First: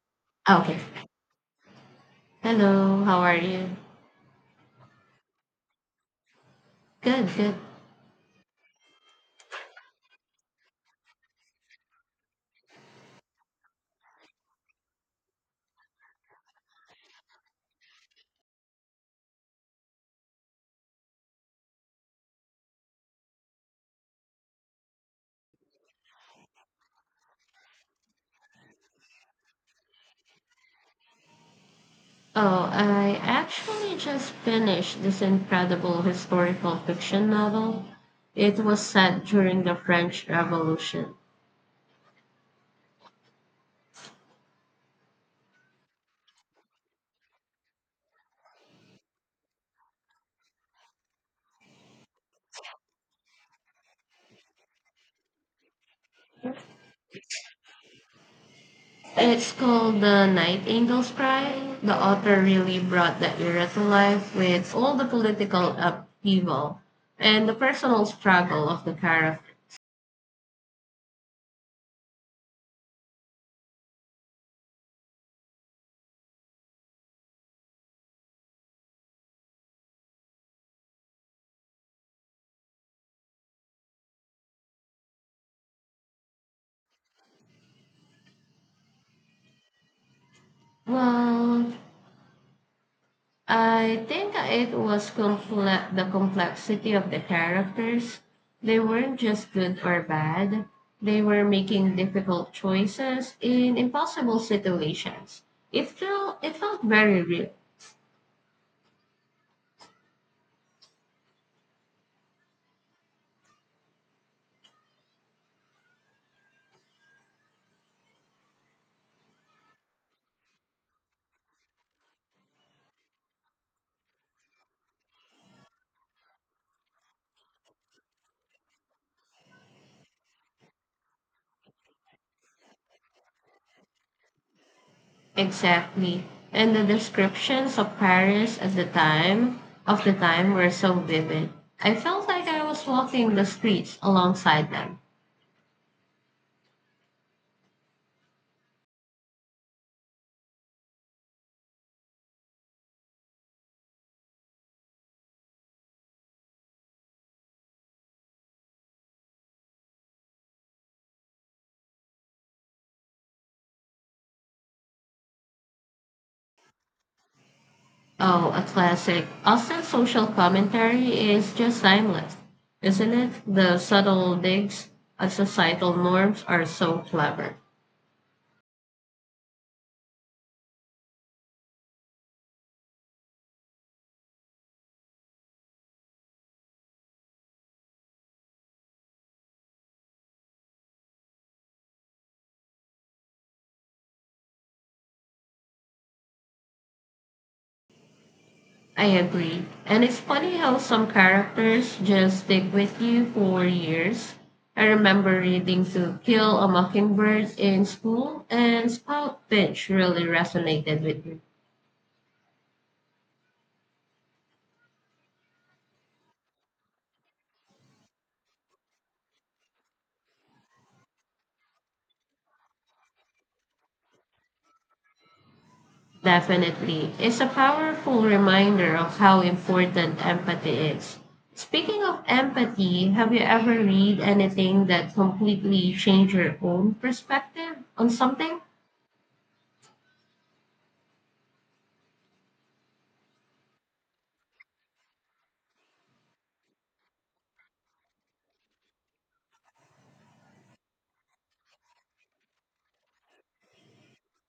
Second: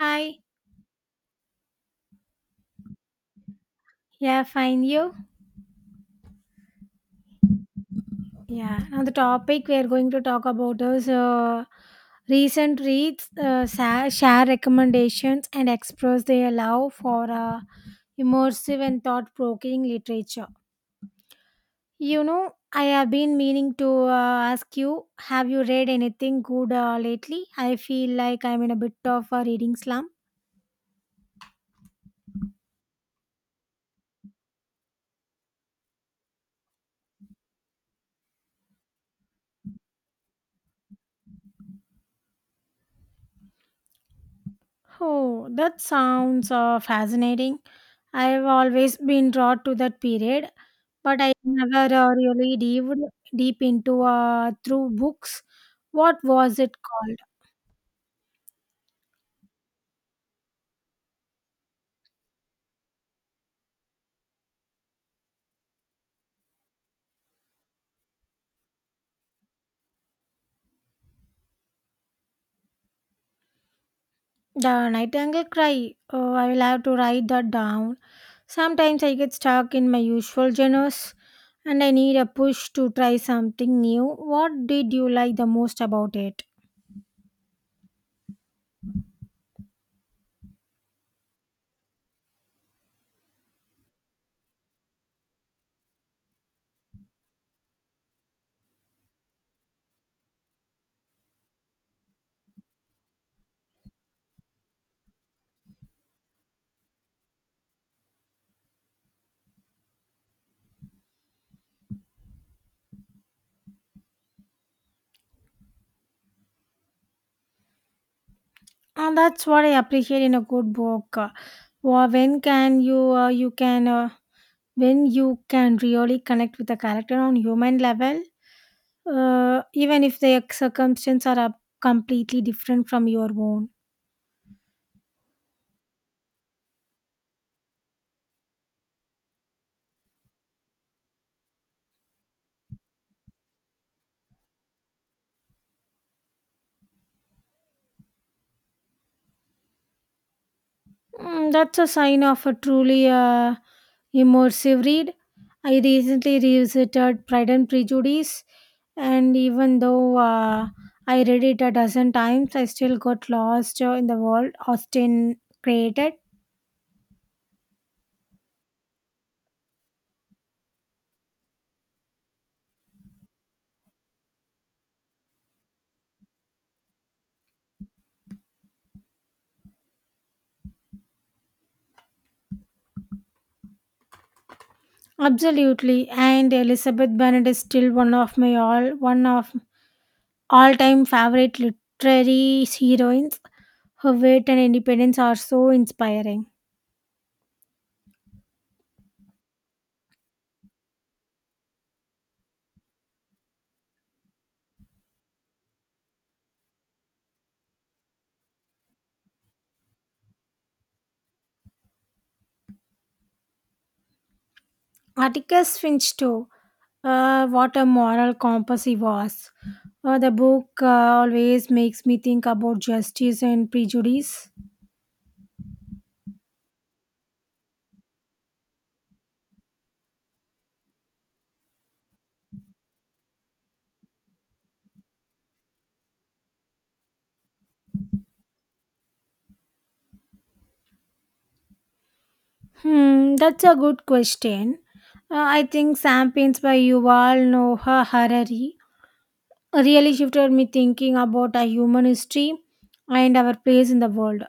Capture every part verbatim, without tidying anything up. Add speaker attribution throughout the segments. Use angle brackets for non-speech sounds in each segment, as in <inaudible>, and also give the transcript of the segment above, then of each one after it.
Speaker 1: Hi.
Speaker 2: Oh, okay. Hello, how are you?
Speaker 1: Yeah, fine. You?
Speaker 2: Good, good.
Speaker 1: Yeah. Now the topic we are going to talk about is uh, recent reads, uh, sa- share recommendations, and express their love for uh, immersive and thought-provoking literature. You know, I have been meaning to uh, ask you: Have you read anything good uh, lately? I feel like I'm in a bit of a reading slump.
Speaker 2: Oh, I actually just finished this incredible historical fiction novel. It was set during the French Revolution.
Speaker 1: Oh, that sounds uh, fascinating. I've always been drawn to that period. But I never uh, really dived deep into uh, through books. What was it called?
Speaker 2: It's called The Nightingale's Cry. The author really brought the era to life with all the political upheaval and the personal struggle of the characters.
Speaker 1: The Nightingale Cry. Oh, I will have to write that down. Sometimes I get stuck in my usual genres and I need a push to try something new. What did you like the most about it?
Speaker 2: Well, I think it was comple- the complexity of the characters. They weren't just good or bad. They were making difficult choices in impossible situations. It felt it felt very real.
Speaker 1: And that's what I appreciate in a good book. Uh, wh- when can you uh, you can uh, when you can really connect with the character on human level, uh, even if their circumstances are up- completely different from your own.
Speaker 2: Exactly. And the descriptions of Paris at the time of the time were so vivid. I felt like I was walking the streets alongside them.
Speaker 1: Mm, that's a sign of a truly uh, immersive read. I recently revisited Pride and Prejudice, and even though uh, I read it a dozen times, I still got lost uh, in the world Austen created.
Speaker 2: Oh, a classic. Austin's social commentary is just timeless, isn't it? The subtle digs at societal norms are so clever.
Speaker 1: Absolutely, and Elizabeth Bennet is still one of my all one of all time favorite literary heroines. Her wit and independence are so inspiring.
Speaker 2: I agree. And it's funny how some characters just stick with you for years. I remember reading To Kill a Mockingbird in school, and Spout Finch really resonated with me.
Speaker 1: Atticus Finch, too. Uh, what a moral compass he was. Uh, the book uh, always makes me think about justice and prejudice.
Speaker 2: Definitely. It's a powerful reminder of how important empathy is. Speaking of empathy, have you ever read anything that completely changed your own perspective on something?
Speaker 1: Hmm, that's a good question. Uh, I think Sam Paints by Yuval Noah Harari really shifted me thinking about our human history and our place in the world.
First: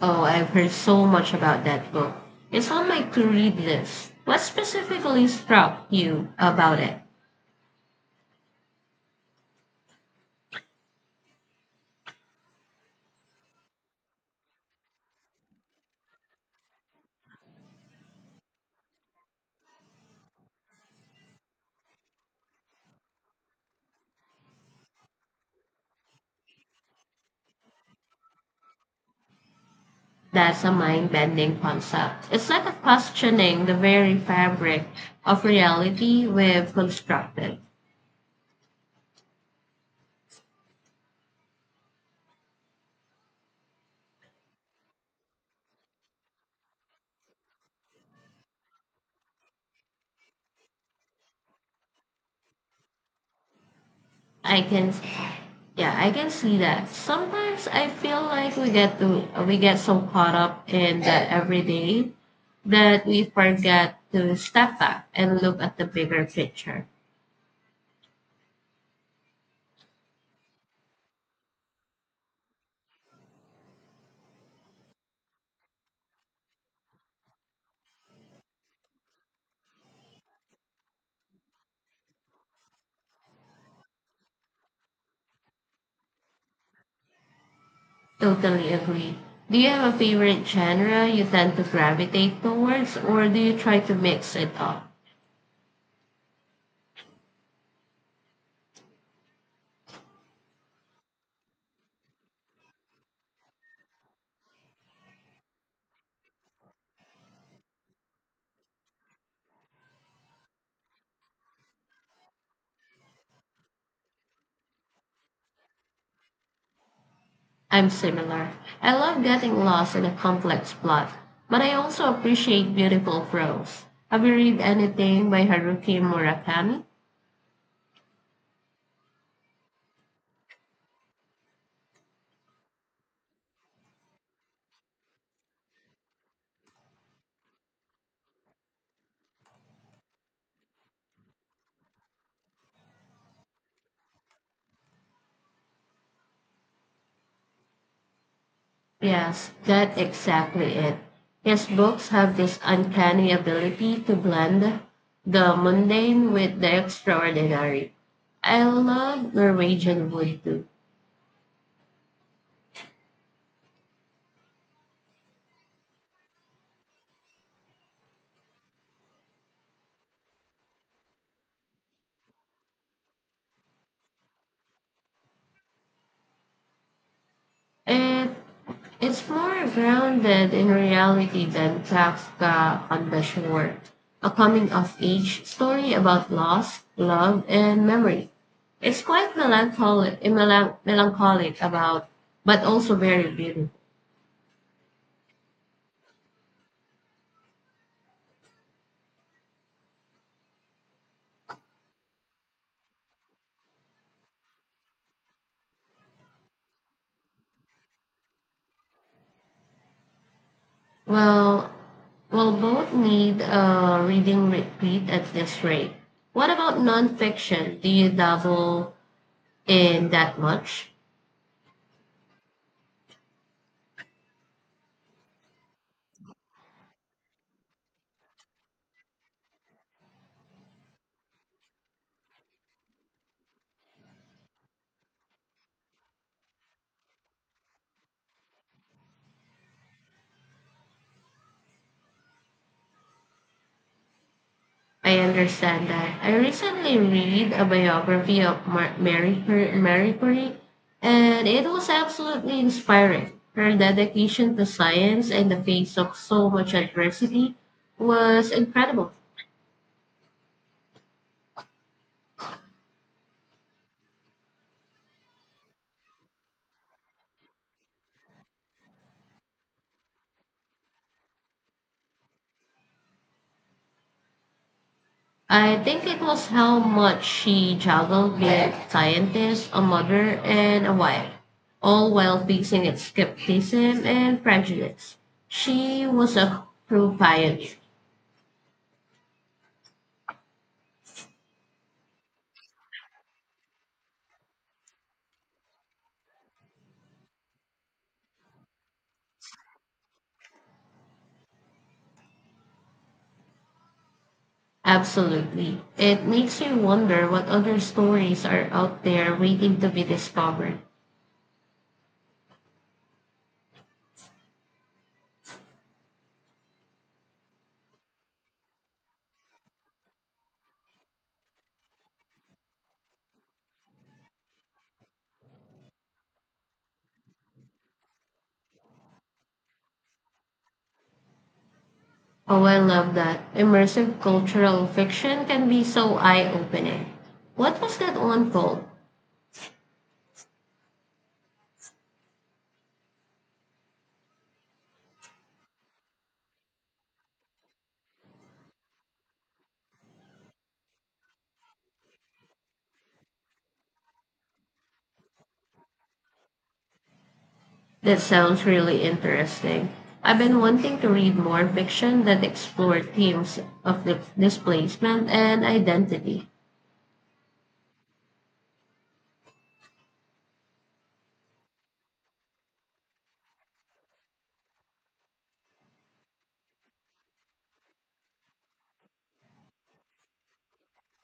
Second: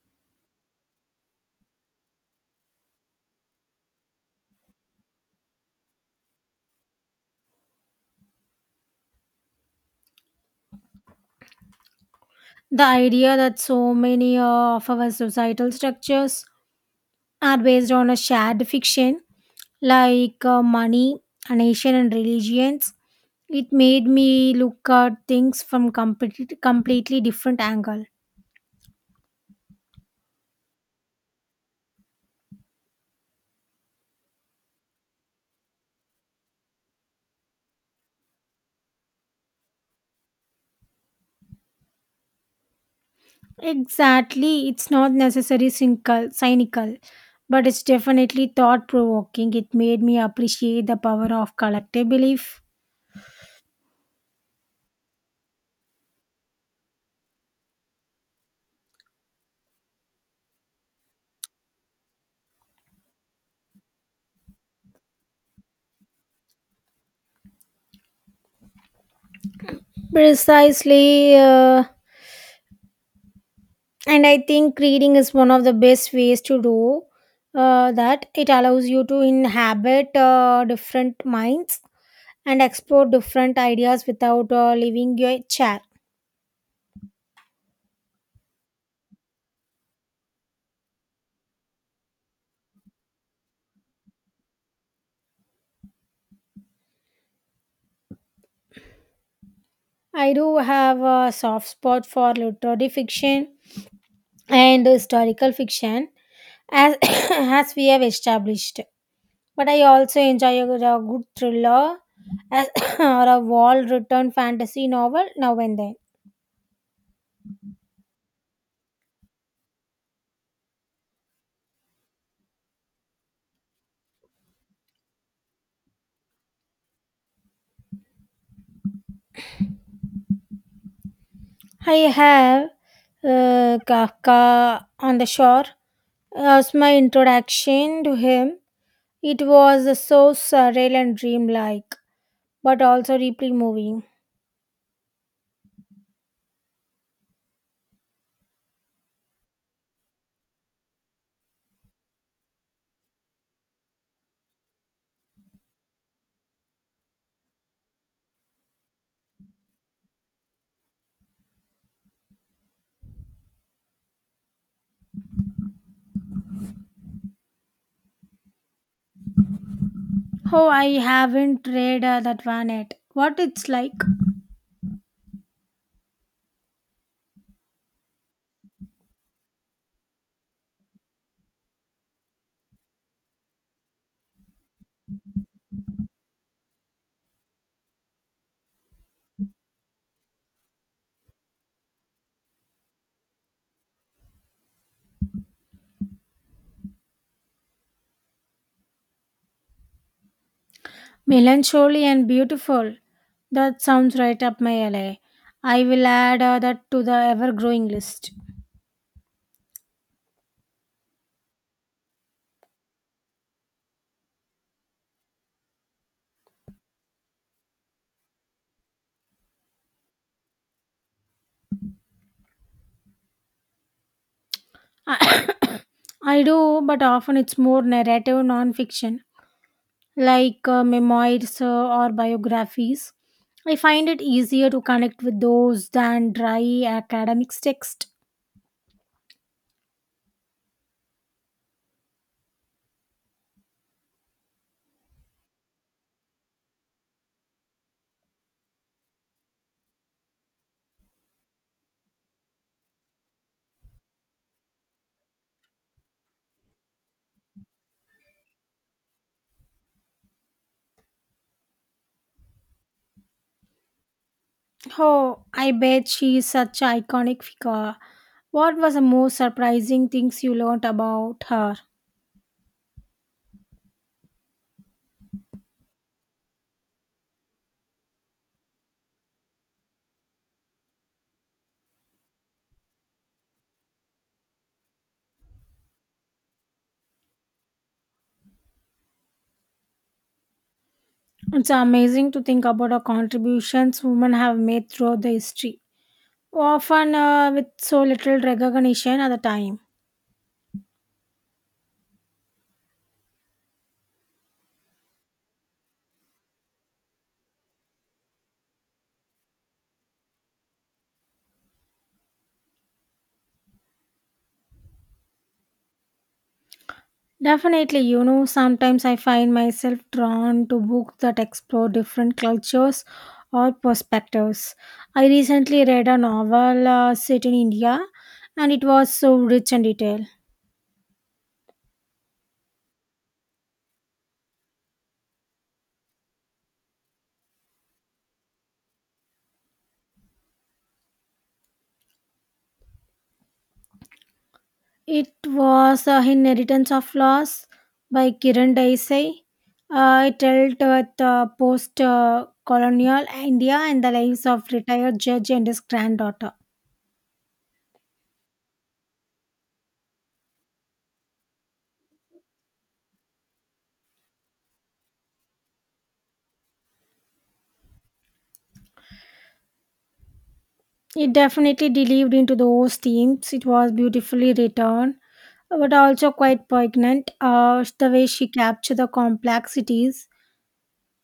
Speaker 2: Oh, I've heard so much about that book. It's on my to read list. What specifically struck you about it?
Speaker 1: The idea that so many uh, of our societal structures are based on a shared fiction like uh, money, a nation, and religions. It made me look at things from complete, completely different angle.
Speaker 2: That's a mind bending concept. It's like a questioning the very fabric of reality we've constructed.
Speaker 1: Exactly, it's not necessarily cynical, cynical, but it's definitely thought provoking. It made me appreciate the power of collective belief.
Speaker 2: I can Yeah, I can see that. Sometimes I feel like we get to we get so caught up in the everyday that we forget to step back and look at the bigger picture.
Speaker 1: Precisely, uh, and I think reading is one of the best ways to do uh, that. It allows you to inhabit uh, different minds and explore different ideas without uh, leaving your chair.
Speaker 2: Totally agree. Do you have a favorite genre you tend to gravitate towards, or do you try to mix it up?
Speaker 1: I do have a soft spot for literary fiction and historical fiction, as <coughs> as we have established. But I also enjoy a, a good thriller as, <coughs> or a well-written fantasy novel now and then.
Speaker 2: I'm similar. I love getting lost in a complex plot, but I also appreciate beautiful prose. Have you read anything by Haruki Murakami?
Speaker 1: I have uh, Kafka on the Shore as my introduction to him. It was so surreal and dreamlike, but also deeply moving.
Speaker 2: Yes, that's exactly it. His books have this uncanny ability to blend the mundane with the extraordinary. I love Norwegian Wood too.
Speaker 1: Oh, I haven't read uh, that one yet. What it's like?
Speaker 2: It, it's more grounded in reality than Kafka on the Shore, a coming of age story about loss, love, and memory. It's quite melancholic, melan- melancholic about, but also very beautiful.
Speaker 1: Melancholy and beautiful. That sounds right up my alley. I will add uh, that to the ever-growing list.
Speaker 2: Well, we'll both need a reading repeat at this rate. What about nonfiction? Do you dabble in that much?
Speaker 1: <coughs> I do, but often it's more narrative non-fiction, like uh, memoirs uh, or biographies. I find it easier to connect with those than dry academic text.
Speaker 2: I understand that. I recently read a biography of Mar- Mary, Cur- Mary Curie, and it was absolutely inspiring. Her dedication to science in the face of so much adversity was incredible.
Speaker 1: Oh, I bet she is such an iconic figure. What was the most surprising things you learned about her?
Speaker 2: I think it was how much she juggled being a scientist, a mother, and a wife, all while facing its skepticism and prejudice. She was a true pioneer.
Speaker 1: It's amazing to think about the contributions women have made throughout the history, often uh, with so little recognition at the time.
Speaker 2: Absolutely. It makes you wonder what other stories are out there waiting to be discovered.
Speaker 1: Definitely, you know, sometimes I find myself drawn to books that explore different cultures or perspectives. I recently read a novel uh, set in India and it was so rich and detailed.
Speaker 2: Oh, I love that. Immersive cultural fiction can be so eye opening. What was that one called?
Speaker 1: It was uh, Inheritance of Loss by Kiran Desai. Uh, it dealt with uh, post uh, colonial India and the lives of retired judge and his granddaughter.
Speaker 2: That sounds really interesting. I've been wanting to read more fiction that explore themes of the displacement and identity.
Speaker 1: It definitely delved into those themes. It was beautifully written, but also quite poignant. Uh, the way she captured the complexities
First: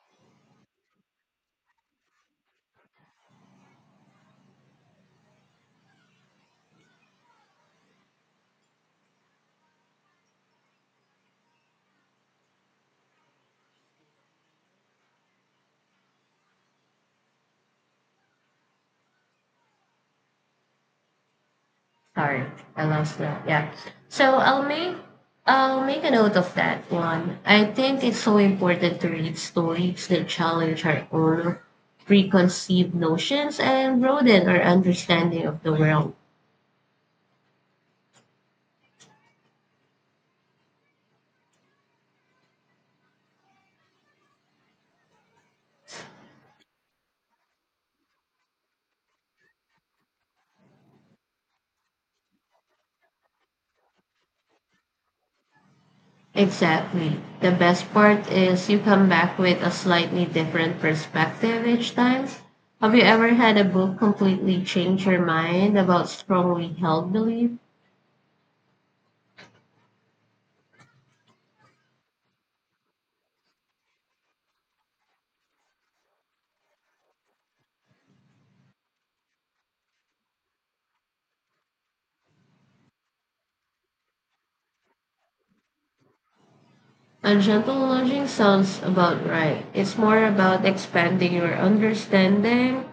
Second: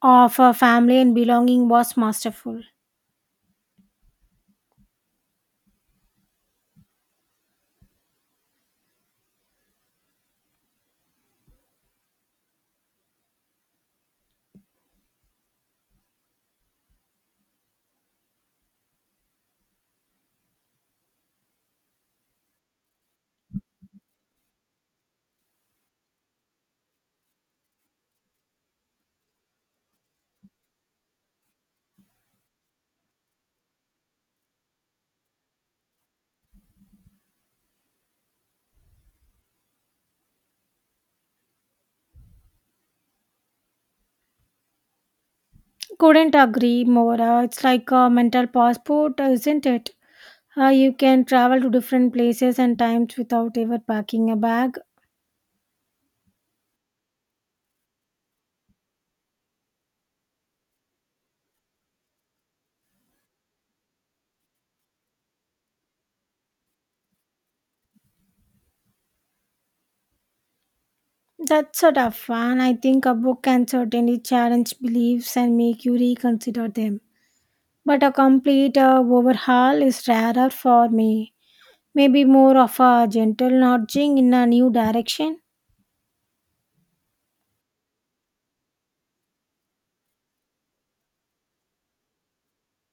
Speaker 1: of her family and belonging was masterful.
Speaker 2: Sorry, I lost that. Yeah. So I'll make I'll make a note of that one. I think it's so important to read stories that challenge our own preconceived notions and broaden our understanding of the world.
Speaker 1: Couldn't agree more. Uh, it's like a mental passport, isn't it? Uh, you can travel to different places and times without ever packing a bag.
Speaker 2: Exactly. The best part is you come back with a slightly different perspective each time. Have you ever had a book completely change your mind about strongly held belief?
Speaker 1: That's a tough one. I think a book can certainly challenge beliefs and make you reconsider them. But a complete uh, overhaul is rarer for me. Maybe more of a gentle nudging in a new direction.
Speaker 2: A gentle nudging sounds about right. It's more about expanding your understanding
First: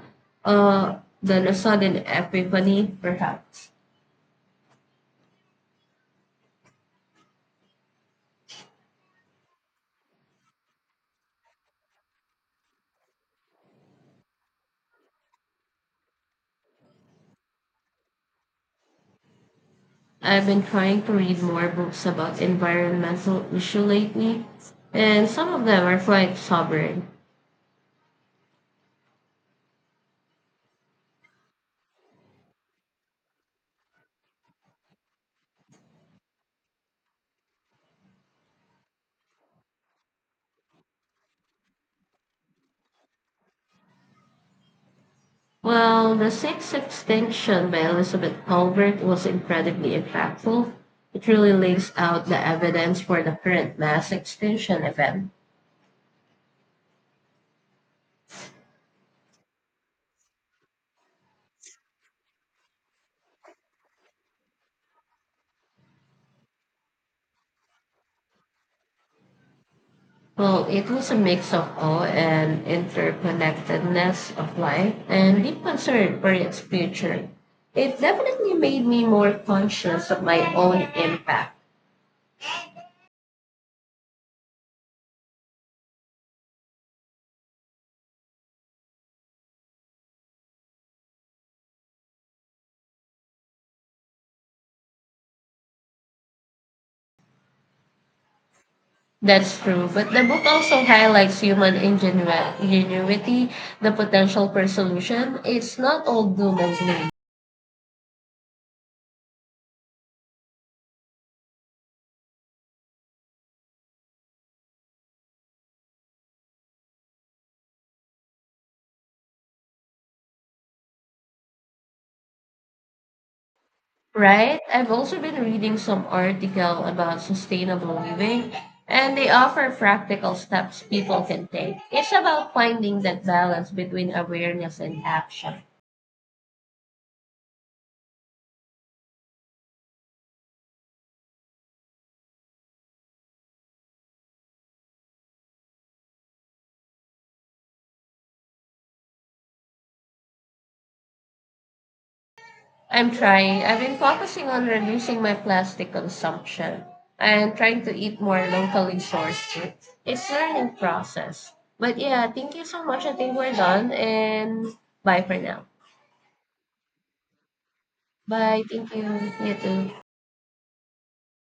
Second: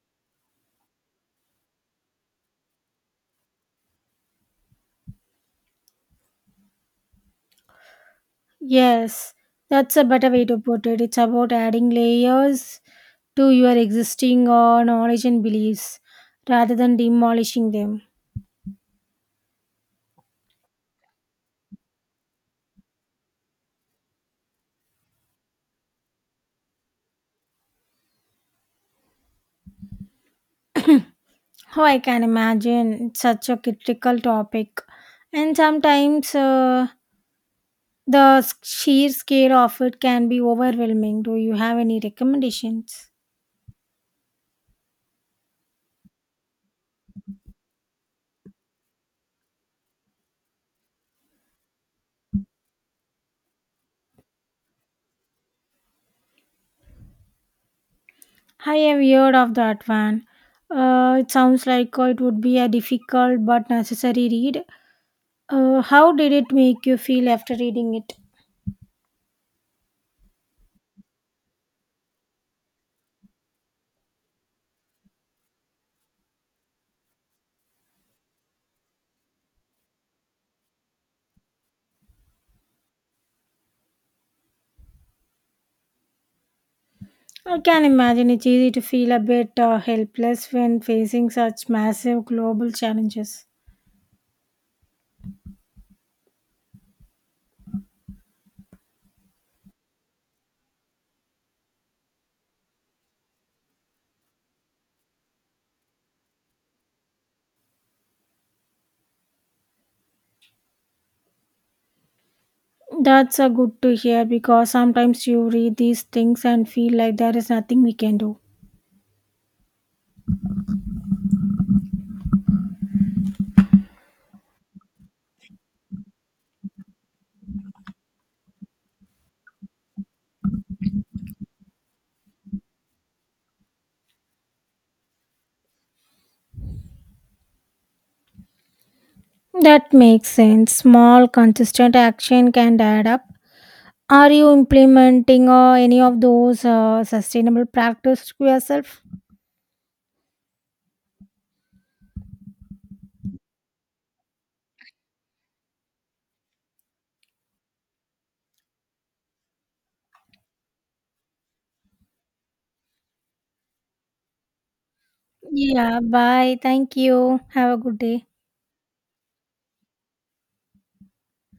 Speaker 2: uh, than a sudden epiphany, perhaps.
Speaker 1: Yes, that's a better way to put it. It's about adding layers to your existing uh, knowledge and beliefs rather than demolishing them.
Speaker 2: I've been trying to read more books about environmental issue lately, and some of them are quite sobering.
Speaker 1: Oh, I can imagine it's such a critical topic, and sometimes uh, the s- sheer scale of it can be overwhelming. Do you have any recommendations?
Speaker 2: Well, The Sixth Extinction by Elizabeth Colbert was incredibly impactful. It really lays out the evidence for the current mass extinction event.
Speaker 1: I have heard of that one. Uh, it sounds like uh, it would be a difficult but necessary read. Uh, how did it make you feel after reading it?
Speaker 2: Well, it was a mix of awe and interconnectedness of life and deep concern for its future. It definitely made me more conscious of my own impact.
Speaker 1: I can imagine it's easy to feel a bit uh, helpless when facing such massive global challenges.
Speaker 2: That's true, but the book also highlights human ingenu- ingenuity, the potential for solution. It's not all doom and gloom.
Speaker 1: That's a good to hear because sometimes you read these things and feel like there is nothing we can do.
Speaker 2: Right? I've also been reading some article about sustainable living, and they offer practical steps people can take. It's about finding that balance between awareness and action.
Speaker 1: That makes sense. Small, consistent action can add up. Are you implementing uh, any of those uh, sustainable practices to yourself?
Speaker 2: I'm trying. I've been focusing on reducing my plastic consumption and trying to eat more locally sourced food. It's a learning process. But yeah, thank you so much. I think we're done and bye for now.
Speaker 1: Yeah, bye. Thank you. Have a good day.
Speaker 2: Bye. Thank you. You too.